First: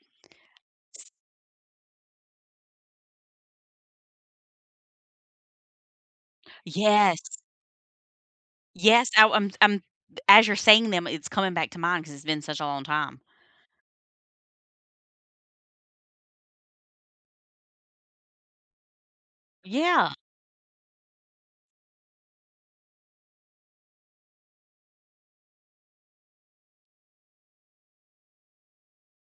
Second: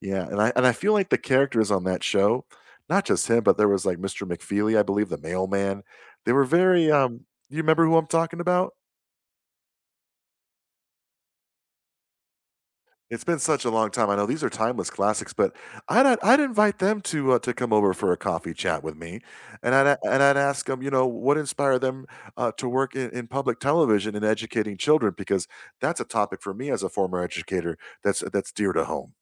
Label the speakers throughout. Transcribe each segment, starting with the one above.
Speaker 1: Yeah, and I and I feel like the characters on that show, not just him, but there was, like, Mr. McFeely, I believe, the mailman, they were very,
Speaker 2: Yes.
Speaker 1: um, do you remember who I'm talking about?
Speaker 2: Yes, I I'm I'm as you're saying them, it's coming back to mind 'cause it's been such a long time.
Speaker 1: It's been such a long time. I know these are timeless classics, but I'd I'd invite them to, uh, to come over for a coffee chat with me, and I'd
Speaker 2: Yeah.
Speaker 1: and I'd ask 'em, you know, what inspired them, uh, to work in in public television and educating children because that's a topic for me as a former educator that's that's dear to home.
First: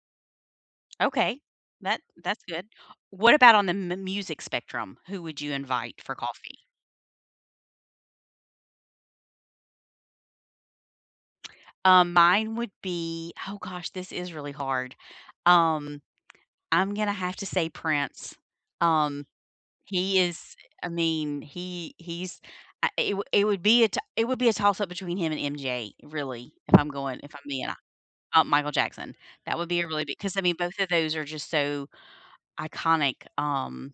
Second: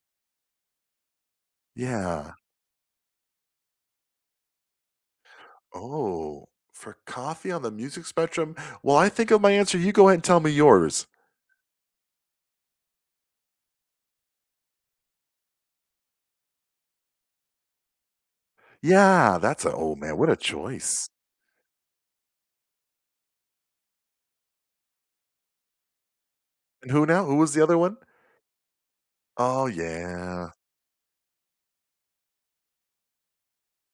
Speaker 2: Okay. That
Speaker 1: Yeah.
Speaker 2: that's good. What about on the mu music spectrum? Who would you invite for
Speaker 1: Oh,
Speaker 2: coffee?
Speaker 1: for coffee on the music spectrum. While I think of my answer, you go ahead and tell me yours.
Speaker 2: Um, mine would be oh gosh, this is really hard. Um, I'm gonna have to say Prince. Um,
Speaker 1: Yeah, that's a oh man,
Speaker 2: he
Speaker 1: what a
Speaker 2: is, I
Speaker 1: choice.
Speaker 2: mean, he he's, uh, it would it would be a t it would be a toss-up between him and MJ really, if I'm
Speaker 1: And who
Speaker 2: going
Speaker 1: now?
Speaker 2: if
Speaker 1: Who
Speaker 2: I'm
Speaker 1: was the
Speaker 2: being
Speaker 1: other one?
Speaker 2: ho uh, Michael Jackson. That
Speaker 1: Oh
Speaker 2: would be a really big 'cause I
Speaker 1: yeah.
Speaker 2: mean, both of those are just so iconic, um.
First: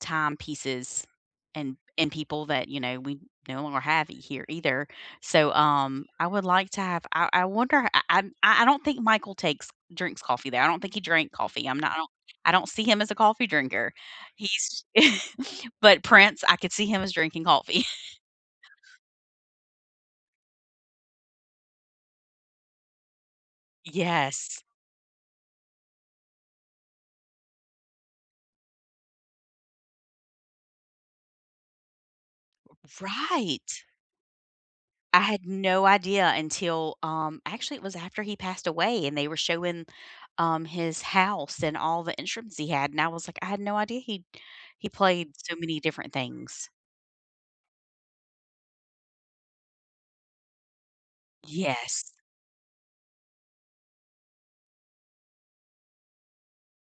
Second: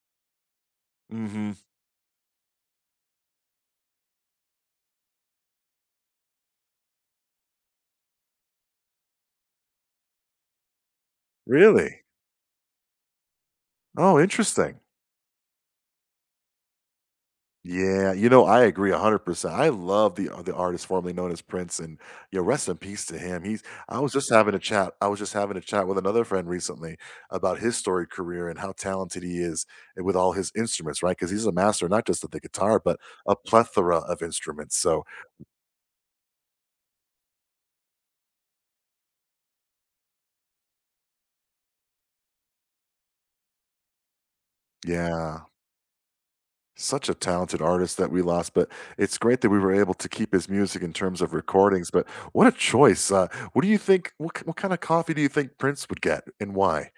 Speaker 2: Timepieces
Speaker 1: Mhm.
Speaker 2: and and people that, you know, we no longer have it here either. So, um, I would like to have I I wonder I I I I don't think Michael takes drinks coffee there. I don't think he drank coffee. I'm not I
Speaker 1: Really?
Speaker 2: don't I don't see him as a coffee drinker.
Speaker 1: Oh, interesting.
Speaker 2: He's but Prince, I could see him as drinking coffee.
Speaker 1: Yeah, you know, I agree 100%. I love the the artist formerly known as Prince, and, yeah, rest in peace to him. He's I was just having a
Speaker 2: Yes.
Speaker 1: chat I was just having a chat with another friend recently about his storied career and how talented he is with all his instruments, right, 'cause he's a master, not just of the guitar, but a
Speaker 2: Right.
Speaker 1: plethora of instruments, so
Speaker 2: I had no idea until, um, actually it was after he passed away and they were showing, um, his house and all the instruments he had and I was like, "I had no idea he he played
Speaker 1: Yeah.
Speaker 2: so many different things."
Speaker 1: Such a talented artist that we lost, but it's great that we were able to keep his music in terms of recordings, but
Speaker 2: Yes.
Speaker 1: what a choice. Uh, what do you think, what k what kinda coffee do you think Prince would get and why?